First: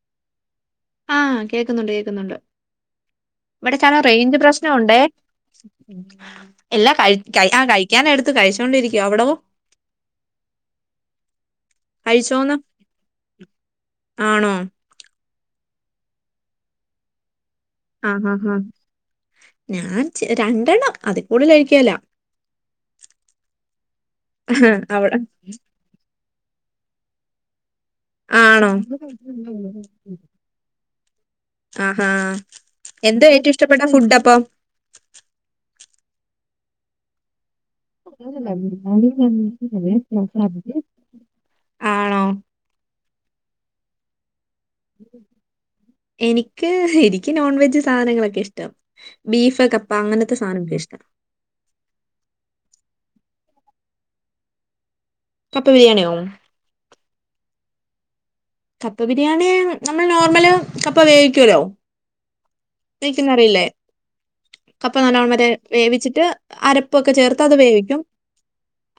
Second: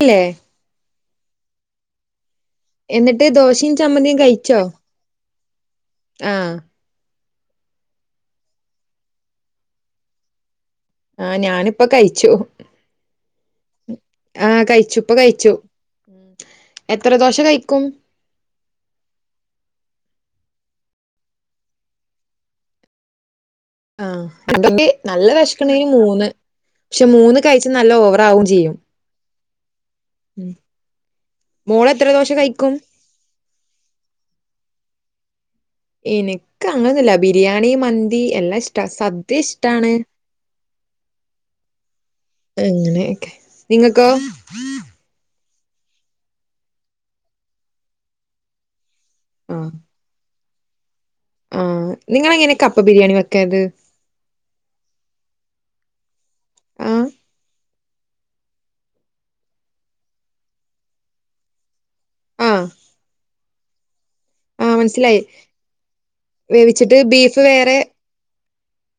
അല്ലേ ആഹ കേക്കുന്നുണ്ട് കേൾക്കുന്നുണ്ട് എന്നിട്ട് ദോശയും ഇവിടെ ചാന ചമ്മന്തിയും റേഞ്ച് കഴിച്ചോ പ്രശ്നുണ്ട് ആഹ് എല്ലാം കഴ ക ആ കഴിക്കാന എടുത്ത് കഴിച്ചോൊണ്ടിരിക്കുവോ അവിടവോ ആഹ ഞാനിപ്പ കഴിച്ചു കഴിച്ചോന്ന് ആണോ ആഹ കഴിച്ചു കഴ എത്ര ദോശ കഴ ആഹ ആഹ് ആഹ് ഞാൻ രണ്ടെണ്ണം അതി കൂടുതല കഴിക്കുവല ആഹ ഇതക്ക് നല്ല വിശക്കണ്ടെന് മൂന്ന് പക്ഷെ മൂന്ന് കഴ നല്ല ഓവറ ഉം ആണോ ചെയ്യും ആ മോള് എത്ര ആ ദോശ കഴിക്കും എന്താ ഏറ്റു ഇഷ്ടപ്പെട്ട ഫുഡ് അപ്പൊ എനക്ക് അങ്ങനന്നല്ല ബിരിയാ ണി മന്തി എല്ലാം ഇഷ്ട സദ്യ ഇഷ്ടാണ് ആണോ അങ്ങനെയക്കെ നിങ്ങകൊ എനിക്ക് എനിക്ക് നോൺവെജ് സാധനങ്ങളൊക്കെ ഇഷ്ടം ബീഫ് കപ്പ അങ്ങനത്തെ സാധനം കെ ഇഷ്ട ആ നിങ്ങ എങ്ങനെ കപ്പ ബിരിയാണി വെക്കത് അപ്പൊ ബിരിയാണി ഒ ആ കപ്പ ബിരിയാണി നമ്മൾ നോർമല് കപ്പ വേവിക്കല്ലോ ആഹ് ചിക്കന്നറിയില്ലേ ആഹ് കപ്പ മനസ്സിലായി നല്ലവണ്ണം വരെ വേവിച്ചിട്ട് വേവിച്ചിട്ട് അരപ്പൊക്കെ ചേർത്ത് ബീഫ് അത് വേറെ വേവിക്കും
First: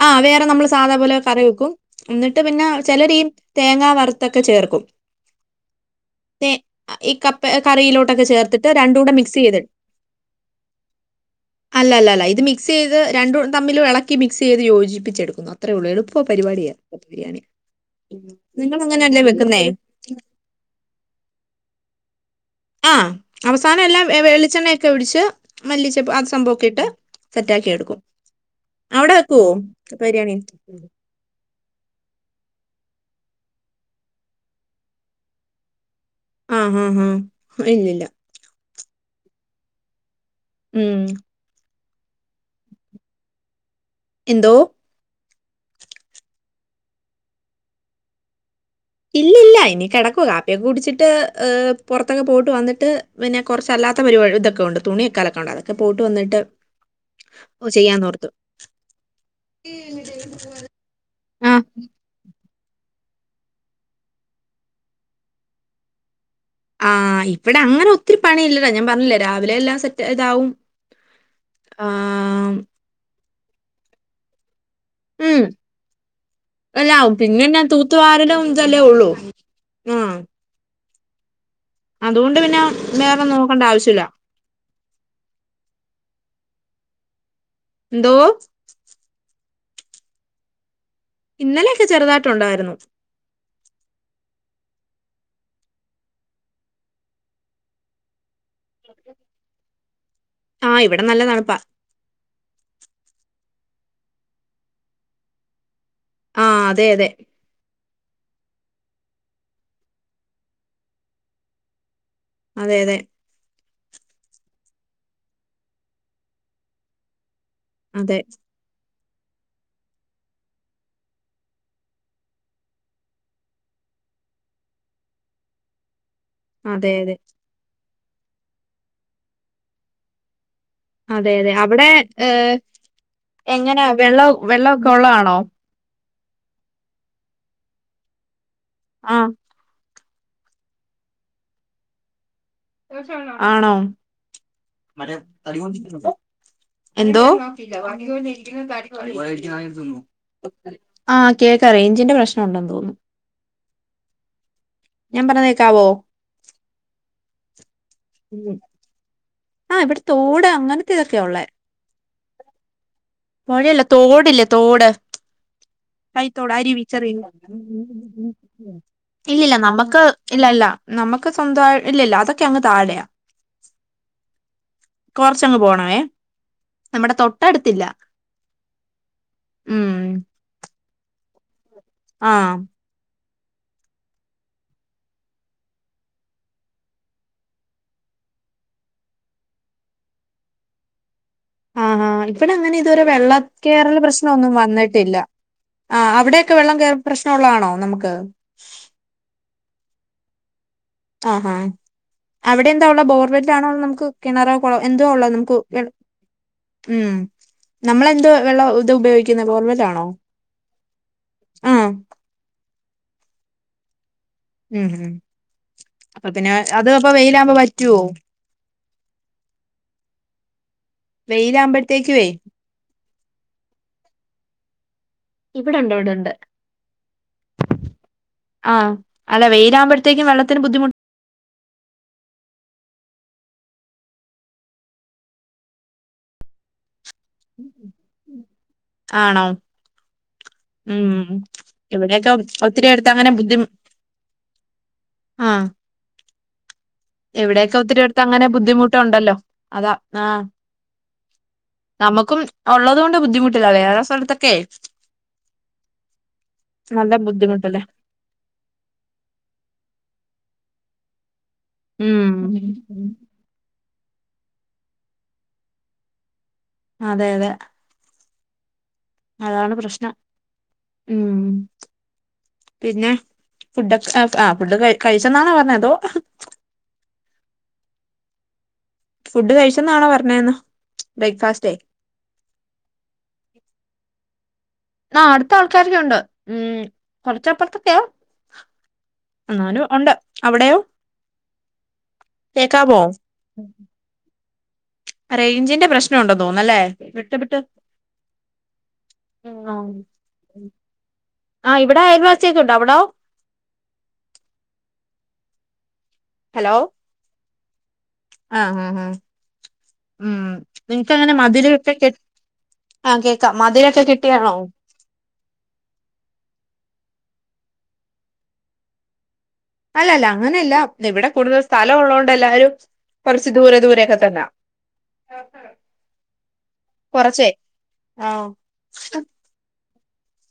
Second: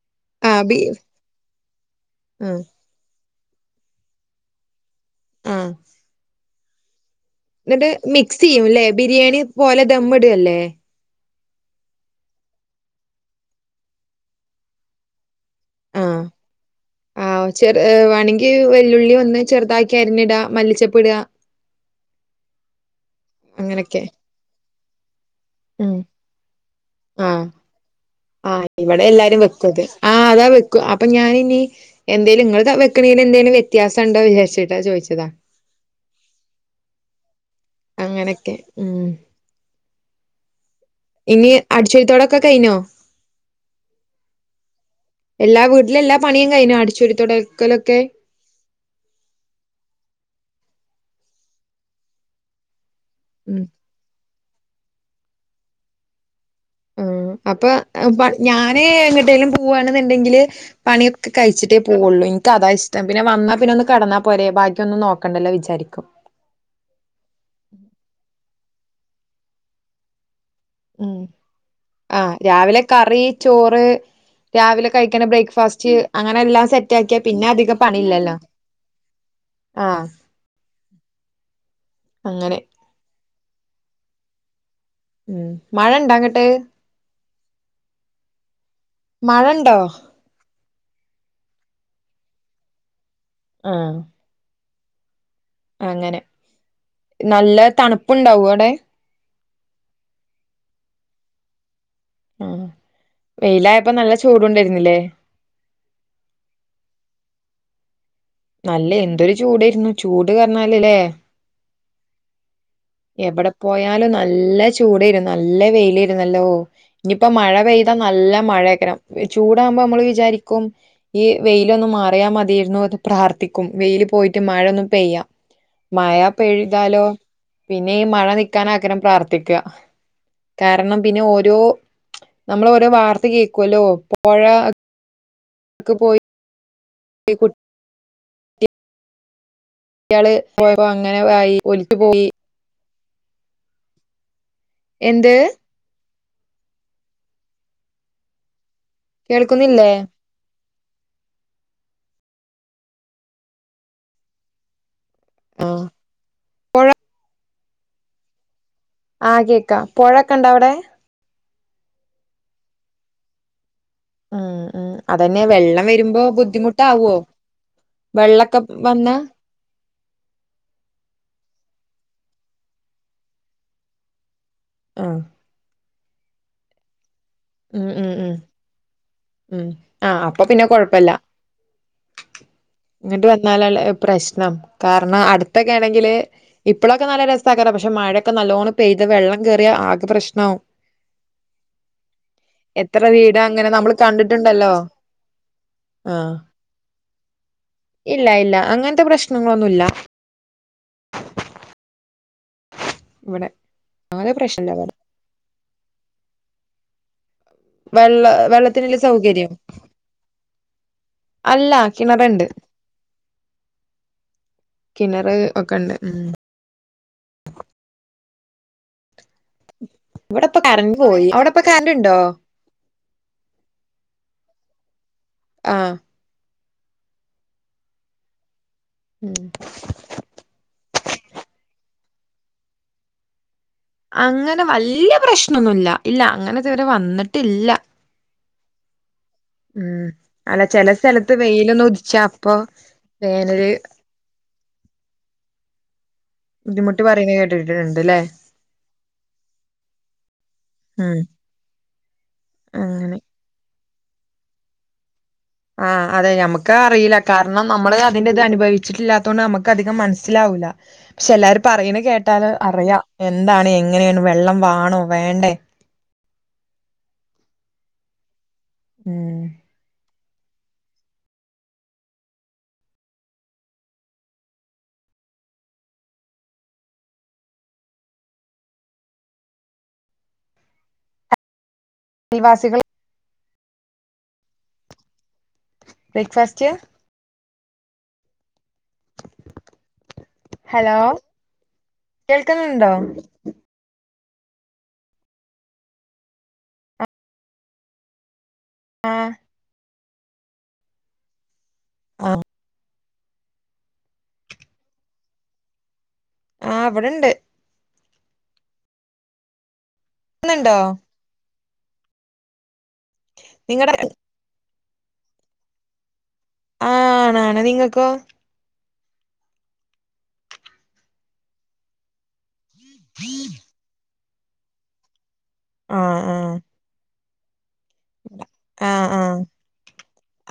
ആ വേറെ ആഹ് നമ്മള് ബീ സാധാ പോലെ കറി വെക്കും എന്നിട്ട് ആഹ് പിന്നെ ചിലരയും തേങ്ങാ വറുത്തൊക്കെ ചേർക്കും ആ [unintelligible] ഈ കപ്പ കറിയിലോട്ടൊക്കെ ചേർത്തിട്ട് ചെയ്യുംല്ലേ രണ്ട കൂടെ മിക്സ് ബിരിയാണി ചെയ്തടു പോലെ ദമ്മിടല്ലേ അല്ലല്ല അല്ല ഇത് മിക്സ് ചെയ്ത് രണ്ടും തമ്മിലും ഇളക്കി മിക്സ് ചെയ്ത് യോജിപ്പിച്ചെടുക്കുന്നു ത്ര ഉള്ളു ആഹ് എളുപ്പ പരിപാടിയണ കപ്പ ബിരിയാണി നിങ്ങൾ ുള്ളി അങ്ങനെയല്ലേ ഒന്ന് വെക്കുന്നേ ചെറുതാക്കി അരിഞ്ഞിട മല്ലിച്ചപ്പെടുക ആ അവസാനം എല്ലാം വെളിച്ചെണ്ണയൊക്കെ ഒടിച്ച് ഉം മല്ലിച്ച അത് സംഭവൊക്കെ ഇട്ട് സെറ്റാകിടുക്കും ആ ഇവിടെ എല്ലാരും വെക്കത് കപ്പ ആഹ് അതാ ബിരിയാണി വെക്കും അപ്പൊ ഞാന ഇ എന്തേലും ഇങ്ങ കണീന് എന്തേങ്കിലും വ്യത്യാസം ഉണ്ടോ വിചാരിച്ചിട്ടാ ചോദിച്ചതാ ആഹ് ആഹ് ആഹ് ഇന്നില്ല അങ്ങനൊക്കെ ഉം ഉം അടചൊരി തൊടക്ക കൈനോ എന്തോ എല്ലാ വീട്ടിലും എല്ലാ പണിയും കഴിഞ്ഞു അടിച്ചുരുത്തടക്കലൊക്കെ ഇല്ല ഇല്ല ഇനി കിടക്കുവ കാപ്പിയൊക്കെ കുടിച്ചിട്ട് എ പുറത്തൊക്കെ പോയിട്ട് വന്നിട്ട് പിന്നെ ഉം കുറച്ചല്ലാത്ത പരിപാടി ഇതെക്കെ ഉണ്ട് തുണി അലക്കാനുണ്ട് അതൊക്കെ പോയിട്ട് വന്നിട്ട് ഉം അപ്പൊ ചെയ്യാന്നോർത്തു. ഞാന് എങ്ങട്ടേലും പോവാണെന്നുണ്ടെങ്കില് പണിയൊക്കെ ആഹ് കഴിച്ചിട്ടേ പോവുള്ളൂ ഇൻ ക് അതാ ഇഷ്ടം പിന്നെ വന്നാ പിന്നെ ഒന്ന് കടന്നാ പോരെ ബക്കി ഒന്നു നോക്കണ്ടല്ലോ വിചാരിക്കും നോക്കണ്ടല്ലോ വിചാരിക്കും ആഹ് ഇവിടെ അങ്ങനെ ഒത്തിരി പണി ഇല്ലടാ ഞാൻ പറഞ്ഞില്ലേ രാവിലെ എല്ലാം സെറ്റ് ഇതാവും ഉം ആഹ് രാവിലെ കറി ചോറ് രാവിലെ കഴിക്കണ ഉം ബ്രേക്ക്ഫാസ്റ്റ് അങ്ങനെ എല്ലാം സെറ്റ് എല്ലാവും ആക്കിയാ പിന്നെ ഞാൻ അധികം പണിയില്ലല്ലോ തൂത്തുവാരലും ഇതല്ലേ ഉള്ളൂ ആ ആഹ് അതുകൊണ്ട് പിന്നെ വേറെ നോക്കണ്ട ആവശ്യില്ല ഉം മഴ ഇണ്ടാങ്ങട്ടെ എന്തോ ണ്ടോ ഇന്നലെയൊക്കെ ചെറുതായിട്ട ഉണ്ടായിരുന്നു ആ അങ്ങനെ നല്ല തണുപ്പുണ്ടാവു [inaudible] ആ് ഇവിടെ നല്ലതാണുപ്പാ ആഹ് വെയിലായപ്പോ നല്ല ചൂടുണ്ടായിരുന്നില്ലേ ആഹ് അതെ അതെ നല്ല എന്തൊരു ചൂടേര്ന്നു ചൂട് കാരണലല്ലേ അതെ അതെ പോയാലും നല്ല ചൂടേന്നു നല്ല വെയിലാരുന്നല്ലോ ഇനിയിപ്പോ മഴ പെയ്താ അതെ നല്ല മഴയേക്കരം ചൂടാകുമ്പോ നമ്മള് വിചാരിക്കും ഈ വെയിലൊന്ന് മാറിയാൽ മതിരുന്നു അത് പ്രാർത്ഥിക്കും വെയില് പോയിട്ട് മഴൊന്നും പെയ്യ മഴ അതെ പെയ്താലോ അതെ പിന്ന പിന്നെ മഴ നിക്കാനാക്കനും പ്രാർത്ഥിക്കാ കാരണം പിന്നെ അതെ അതെ ഓരോ അവിടെ ഏഹ് നമ്മൾ ഓരോ വാർത്ത കേൾക്കുല്ലോ എങ്ങനാ വെള്ള പോഴ വെള്ളമൊക്കെ ഉള്ളതാണോ പോയി [unintelligible] ആഹ് കുട്ട്യോള്പോയപ്പോ അങ്ങനെ ആയി ഒലിച്ചു പോയി ആണോ എന്ത് എന്തോ കേൾക്കുന്നില്ലേ [unintelligible] ആഹ് കേക്ക റേഞ്ചിന്റെ പ്രശ്നം ഉണ്ടെന്ന് തോന്നുന്നു ഞാൻ ആ പറനേക്കാവോ ഉം ആ ആഹ് കേക്കാം ഇവിടെ പുഴൊക്കെ തോട് ഇണ്ട അവിടെ അങ്ങനത്തെ ഇതൊക്കെയ ഉള്ളേ പൊഴയല്ല തോടില്ലേ ഉം തോട് ഉം അതന്നെ വെള്ളം വരുമ്പോ കൈത്തോട് അരുവി ചെറിയ ബുദ്ധിമുട്ടാവോ വെള്ളക്കൊ വന്നാ ഇല്ലില്ല നമുക്ക് ഇല്ല ഇല്ല നമ്മുക്ക് സ്വന്തമായി ഇല്ലില്ല അതൊക് അങ്ങ് താഴയാ ആഹ് കൊറച്ചങ്ങ് പോണേ വേ നമ്മുടെ തൊട്ടടുത്തില്ല ഉം ഉം ഉം ഉം ആഹ് അപ്പൊ പിന്നെ കൊഴപ്പില്ല ആഹ് ഇന്നാലെല്ലെ പ്രശ്‌നം കാരണം അടുത്തേക്കേണങ്കിൽ ഇപ്പളൊക്കെ നല്ല രസക്കരും പക്ഷേ മഴക്കെ നല്ല നല്ലോണ് പെയ്ത വെള്ളം കേറിയ ആകെ പ്രശനാവും ആഹ് ആ ഇവടെ അങ്ങനെ ഇതുവരെ എത്ര വീടാ അങ്ങനെ നമ്മള് വെള്ളക്കയറൽ പ്രശ്നമൊന്നും കണ്ടിട്ടുണ്ടല്ലോ വന്നട്ടില്ല ആ ആഹ് അവിടെയൊക്കെ വെള്ളം കേറൽ പ്രശ്നംള്ളതാണോ നമുക്ക് ഇല്ല അങ്ങനത്തെ പ്രശ്നങ്ങളൊന്നുല്ല ഇല്ല ആഹ് ഹാ അവിടെ എന്താഒള്ള ഇവിടെ ബോർവെൽ ആണോ നമുക്ക് അങ്ങനെ കിണറോ പ്രശ്നല്ല കുളോ ഇവിടെ എന്തോ ഉള്ള നമുക്ക് വെള്ള നമ്മളെന്തോ വെള്ളം ഇത് വെള്ളത്തിനുള്ള ഉപയോഗിക്കുന്നത് സൗകര്യം ബോർവലാണോ അല്ല കിണറിണ്ട് ഉം ഹം കിണറ് ഒക്കെണ്ട് ഉം അപ്പൊ പിന്നെ അത് വെയിലവുമ്പോ വറ്റോ ഇവിടെപ്പ കരണ്ട് പോയി അവിടെപ്പ കരണ്ട് ഇണ്ടോ വെയിലാകുമ്പോഴത്തേക്കുവേ ആഹ് ഇവിടെണ്ട് ഇവിടെണ്ട് ആ ഉം അല്ല വെയിലാവുമ്പോഴത്തേക്കും വെള്ളത്തിന് ബുദ്ധിമു അങ്ങനെ വല്യയ പ്രശ്നൊന്നുല്ല ഇല്ല അങ്ങനെ ഇതുവരെ വന്നിട്ടില്ല ആണോ ഉം അല്ല ചെല ഉം സ്ഥലത്ത് വെയിലൊന്ന് ഉദിച്ചാ ഇവിടെയൊക്കെ അപ്പൊ ഒത്തിരി അടുത്ത് അങ്ങനെ ബുദ്ധി വേനല് ആഹ് ബുദ്ധിമുട്ട് പറയുന്ന ഇവിടെയൊക്കെ ഒത്തിരി കേട്ടിട്ടുണ്ട്ല്ലേ അടുത്ത് അങ്ങനെ ബുദ്ധിമുട്ടുണ്ടല്ലോ അതാ ആഹ് ഉം നമ്മുക്കും ഉള്ളത് കൊണ്ട് അങ്ങനെ ബുദ്ധിമുട്ടില്ല വേറെ സ്ഥലത്തൊക്കെ ആഹ് അതെ നമുക്ക് നല്ല അറിയില്ല കാരണം ബുദ്ധിമുട്ടല്ലേ നമ്മള് അതിന്റെറ ഇത് അനുഭവിച്ചിട്ടില്ലാത്തുകൊണ്ട് നമുക്ക് അധികം മനസ്സില സിലാവൂല പക്ഷെ എല്ലാരും പറയ ഉം കേട്ടാല് അറിയാം എന്താണ് എങ്ങ എങ്ങനെയാണ് വെള്ളം വാണോ വേണ്ടേ അതെ അതെ ഉം അതാണ് പ്രശ്നം ഉം പിന്നെ ഫുഡ്ഒക്കെ ആ ഫുഡ് ക കഴിച്ചെന്നാണോ പറഞ്ഞ അതോ [unintelligible] ഫുഡ് കഴിച്ചന്നാണോ പറഞ്ഞെന്ന ബ്രേക്ക്ഫാസ്റ്റേ അൽവാസികൾ ആ അടുത്ത ആൾക്കാരൊക്കെ ഒണ്ട് ബ്രേക്ക്ഫാസ്റ്റ് ഉം കൊറച്ചപ്പറത്തൊക്കെയാ എന്നാലും ഒണ്ട് അവിടയോ ഹലോ കേൾക്കുന്നുണ്ടോ റേഞ്ചിന്റെ പ്രശ്നം ഒണ്ടന്ന് തോന്നല്ലേ വിട്ട് വിട്ട് ആഹ് ആ ഇവിടെ അയൽവാസിയൊക്കെ ഒണ്ട് അവിടോ ഹലോ ആഹ് ഇവിട്ണ്ട് ആഹ് ആ ആ ഉം കേക്കുന്നുണ്ടോ നിങ്ങക്കങ്ങനെ മതില്ക്കെ കെ ആഹ് കേക്കാം നിങ്ങടെ മതിലൊക്കെ കെട്ടിയതാണോ ആഹ് ആണ് ആണ് നിങ്ങക്കൊ അല്ലല്ല അങ്ങനെയില്ല ഇവിടെ കൂടുതൽ സ്ഥലം ഒള്ളൊണ്ട് എല്ലാരും കൊറച്ച് ദൂരെ ദൂരെ ഒക്കെ [unintelligible] ആഹ് ആഹ് കൊറച്ചേ ആഹ് ആ ആ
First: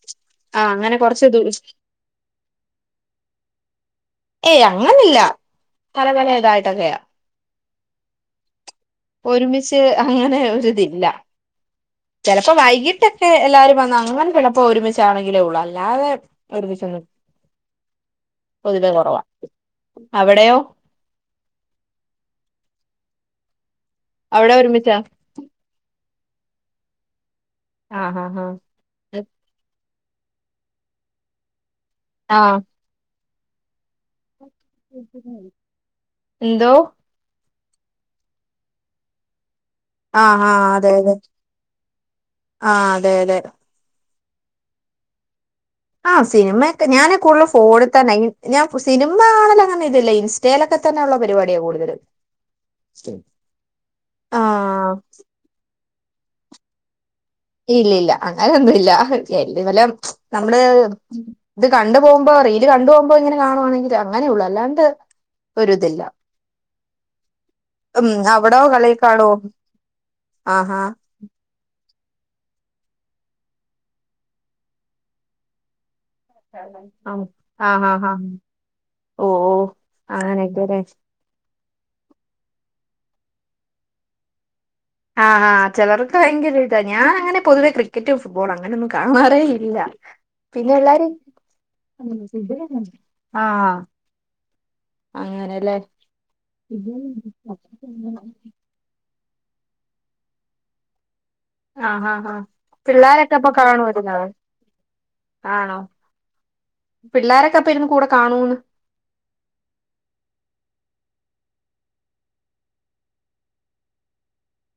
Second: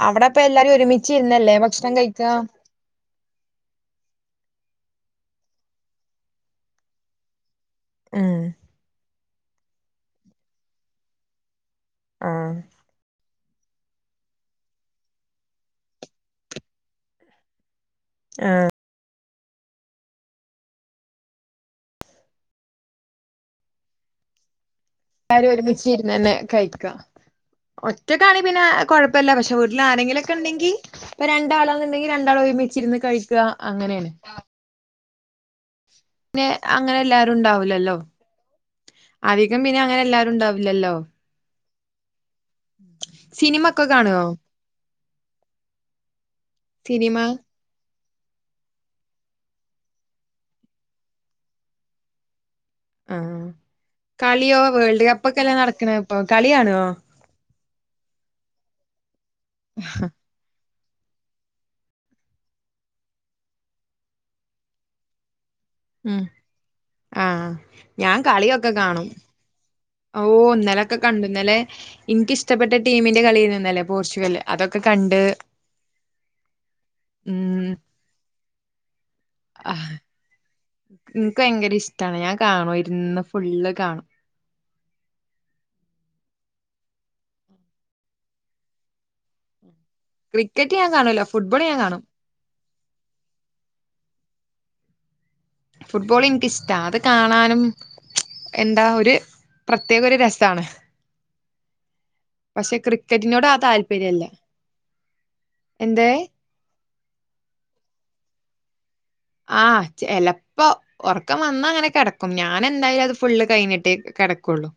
അവിടെ അപ്പ ആഹ് എല്ലാരും അങ്ങനെ കൊറച്ച് ദൂ ഒരുമിച്ചിരുന്നല്ലേ ഭക്ഷണം കഴിക്ക്കാ ഏയ് അങ്ങനില്ല പല പല ഇതായിട്ടൊക്കെയാ ആഹ് ഒരുമിച്ച് അങ്ങനെ ഒരിതില്ല ആഹ് ചെലപ്പോ വൈകിട്ടക്കെ എല്ലാരും വന്ന അങ്ങനെ ചെലപ്പോ ഒരുമിച്ചാണെങ്കിലേ ഒള്ളു അല്ലാതെ ഒരുമിച്ചൊന്നും പൊതുവെ കൊറവാ അവിടയോ അവിടെ ഒരുമിച്ച് കാര് ഒരുമിച്ചിരിന്നന്നെ കഴിക ആഹ് ഒറ്റക്കണേ ആഹ് പിന്നെ ആഹ് കൊഴപ്പില്ല പക്ഷെ വീട്ടിൽ ആരെങ്കിലുക്കെ ഉണ്ടെങ്കി ഇപ്പാ രണ്ടാള ഇണ്ടങ്കി രണ്ടാളും ആഹ് ഒരുമിച്ചിരുന്ന് കഴിക്കുക അങ്ങനെയാണ് [inaudible] പിന്നെ എന്തോ അങ്ങനെ എല്ലാരും ഉണ്ടാവൂലല്ലോ അ പിന്നെ അങ്ങനെ എല്ലാരും ആഹ് ആഹ് അതെ ഉണ്ടാവില്ലല്ലോ അതെ ആഹ് അതെ അതെ സിനിമക്കെ കാണുവോ ആ സിനിമയക്കെ ഞാന് സിനിമ കൂടുതല് ഫോണ് തന്ന ഞാൻ സിനിമ കാണലങ്ങനെ ഇതില്ല ഇൻസ്റ്റലക്കെ തന്നെ ഒള്ള പരിപാടിയാ കൂടുതലും ആഹ് കളിയോ ആഹ് വേൾഡ് കപ്പ് ഒക്കെയല്ലേ നടക്കണെ ഇപ്പൊ കളി കാണുവോ ഇല്ലില്ല അങ്ങനൊന്നുവില്ല [unintelligible] വെല്ലോം നമ്മള് ഇത് കണ്ടു പോകുമ്പോ റീല് കണ്ടു പോകുമ്പോ ഇങ്ങനെ കാണുവാണെങ്കിൽ അങ്ങനെ ഒള്ളു അല്ലാണ്ട് ഒരിതില്ല ഉം ആഹ് ഉം ഞാൻ അവിടോ കളിയൊക്കെ കളി കാണും കാണുവോ ഓ ആഹാ ഇന്നലെക്കെ കണ്ട് ഇന്നലെ എൻക്കിഷ്ടപ്പെട്ട ടീമിന്റെ കളിയാരുന്ന് ഇന്നലെ പോർച്ചുഗല് അതൊക്കെ കണ്ട് ഉം ആഹ് ആഹ് ഓ ഓ അങ്ങനെയക്കെ അല്ലേ എനിക്ക് ഭയങ്കര ഇഷ്ടാണ് ഞാൻ കാണും ഇരുന്ന് ഫുള്ള് കാണും ആഹ് ആഹ് ചെലർക്ക് ഭയങ്കര ഇതാ ഞാൻ അങ്ങനെ പൊതുവെ ക്രിക്കറ്റ് ഫുട്ബോളും അങ്ങനെയൊന്നും കാണാറേ ഇല്ല ക്രിക്കറ്റ് ഞാൻ പിന്നെല്ലാരും കാണൂല. ഫുട്ബോള് ഞാൻ കാണും. ആഹ് അങ്ങനെല്ലേ ഫുട്ബോൾ എനിക്കിഷ്ടാ അത് കാണാനും എന്താ ഒര് പ്രത്യേക ഒരു രസാണ് ആഹ് ഹാ ഹാ പക്ഷെ പിള്ളോരൊക്കെ ക്രിക്കറ്റിനോട് അപ്പൊ ആ കാണുവായിരുന്നോ താല്പര്യല്ല എന്തേ പിള്ളോരക്കെ അപ്പം ഇരുന്ന് കൂടെ കാണുവോന്ന് ആഹ് ചെലപ്പോ ഒറക്കം വന്നാ അങ്ങനെ കെടക്കും ഞാൻ എന്തായാലും അത് ഫുള്ള് കഴിഞ്ഞിട്ടേ കെടക്കുള്ളു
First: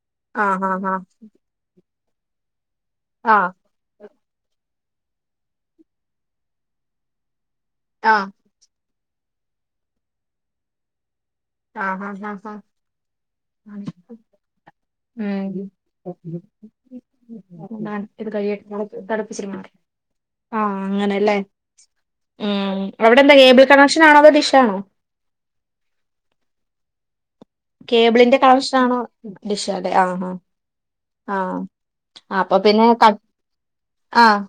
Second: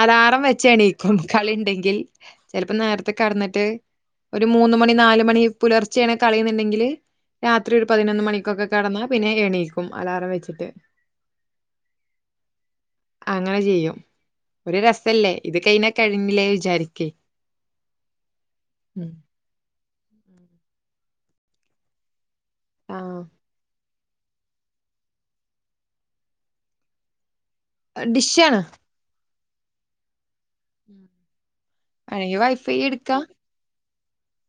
അലാറം ആഹ് വെച്ച് ഹാ എണീക്കും കളി ഇണ്ടെങ്കിൽ ചെലപ്പോ നേരത്തെ ഹാ ആഹ് കേടന്ന്ട്ട് രാത്രി ഒരു പതിനൊന്ന് ആഹ് മണിക്കൊക്കെ കേടന്നാ പിന്നെ എണീക്കും അലാറം വെച്ചിട്ട് ആഹാ ഹാ ഹാ അങ്ങനെ ചെയ്യും ഒര് രസല്ലേ ഇത് കഴിഞ്ഞ [inaudible] ഉം [unintelligible] ആഹ് അങ്ങനെല്ലേ ഉം ആഹ് അവിടെന്താ കേബിൾ കണക് ക്ഷനാണോ അതോ ഡിഷാണോ കേബിളിന്റെ ഡിഷാണ് കണക്ഷൻ ആണോ ഡിഷാല്ലേ ആ ആ ആഹ് അല്ലെങ്കി അപ്പൊ വൈഫൈ പിന്നെ കട്ട് എടുക്കാം ആഹ്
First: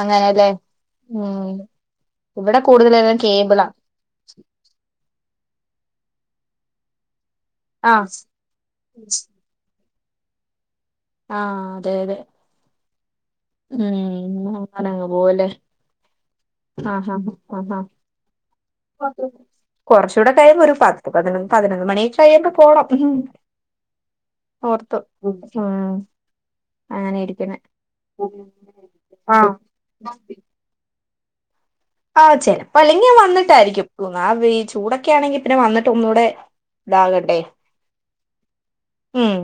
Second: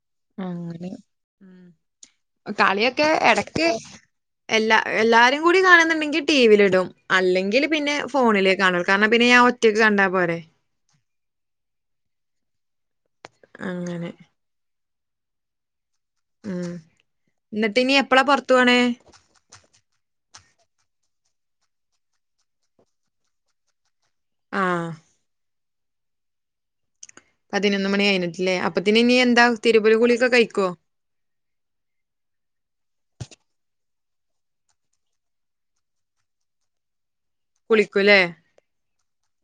അങ്ങനെല്ലേ ഉം ഇവിടെ കൂടുതലും കളിയൊക്കെടക്ക് കേബിളാ എല്ലാ എല്ലാരും കൂടി കാണുന്ന്ണ്ടെങ്കി ടിവിലിടും അല്ലെങ്കിൽ പിന്നെ ആഹ് ഫോണിലേ കാണൂ കാരണം പിന്നെ ഞാൻ ഒറ്റക്ക് കണ്ടാ പോരെ ആഹ് അതെ അതെ അങ്ങനെ ഉം അങ്ങനങ്ങ് പോവുല്ലേ ഉം ആഹ് ഹാ ഹാ എന്നിട്ട് ഇനി എപ്പളാ പൊറത്ത് പോണേ കൊറ ച്ചൂടെ കഴിയുമ്പോ ഒരു പത്ത് പതിനൊന്ന് പതിനൊന്ന് മണിയൊക്കെ കഴിയുമ്പോ പോണം ആഹ് ഓർത്തു ഉം അങ്ങനെ ഇരിക്ക്ണേ [unintelligible] ട്ടില്ലേ അപ്പോത്ത്ന് ഇനി എന്താ തിര്മ്പലും കുളിയൊക്കെ കഴിക്കോ ആഹ് ചെലപ്പോ അല്ലെങ്കി വന്നിട്ടായിരിക്കും ഒന്നാമത് ഈ ചൂടൊക്കെ ആണെങ്കി പിന്നെ വന്നിട്ട് ഒന്നൂടെ ഇതാക ണ്ടെ കുളിക്കൂല്ലേ ഉം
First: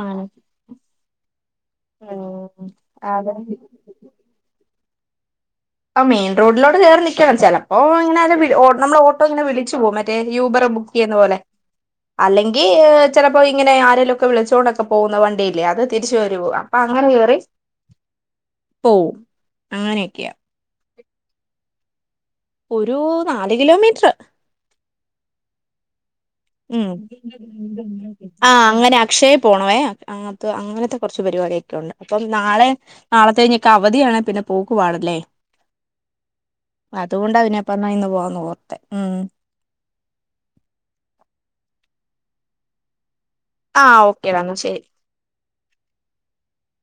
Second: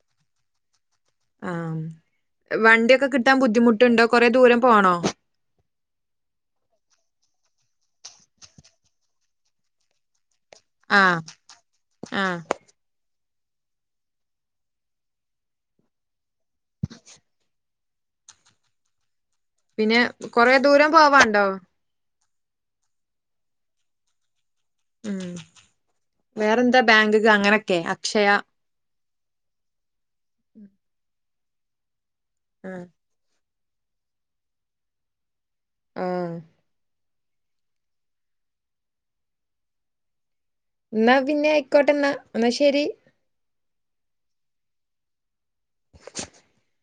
അങ്ങനെ ആഹ് വണ്ടിയൊക്കെ അതെ കിട്ടാൻ ബുദ്ധിമുട്ടുണ്ടോ കൊറെ ദൂരം പോണോ ആ മെയിൻ റോഡിലോട്ട് കേറി നിക്കണം ചെലപ്പോ ഇങ്ങനെ ആര് നമ്മള് ഓട്ടോ ഇങ്ങനെ വിളിച്ചു പോകും മറ്റേ യൂബർ ബുക്ക് ചെയ്യുന്ന ആഹ് പോലെ ആഹ് അല്ലെങ്കി ഏ ചിലപ്പോ ഇങ്ങനെ ആരേലും ഒക്കെ വിളിച്ചോണ്ടൊക്കെ പോകുന്ന വണ്ടിയില്ലേ അത് തിരിച്ചു വരുവോ അപ്പൊ അങ്ങനെ കേറി പോവും പിന്നെ അങ്ങനെയൊക്കെയാ കൊറേ ദൂരം പോവാൻണ്ടോ ഒരു നാല് കിലോമീറ്ററ് ഉം വേറെന്താ ഉം ബാങ്ക്ക്ക് അങ്ങനൊക്കെ അക്ഷയ ആഹ് അങ്ങനെ അക്ഷയേ പോണവേ അങ്ങത്ത് അങ്ങനത്തെ കുറച്ച് പരിപാടിയൊക്കെ ഉണ്ട് അപ്പം നാളെ ആഹ് നാളെത്തെ കഴി അവധിയാണെ പിന്നെ പോക്കു പാടല്ലേ ആഹ അതുകൊണ്ട അവനെപ്പഞ്ഞ ഇന്ന് പോന്നു പോഓർത്തെ ഉം എന്നാ പിന്നെ ആയിക്കോട്ടെ എന്നാ എന്നാ ശരി ആഹ് ഓക്കെടാ ന്ന ശരി [unintelligible]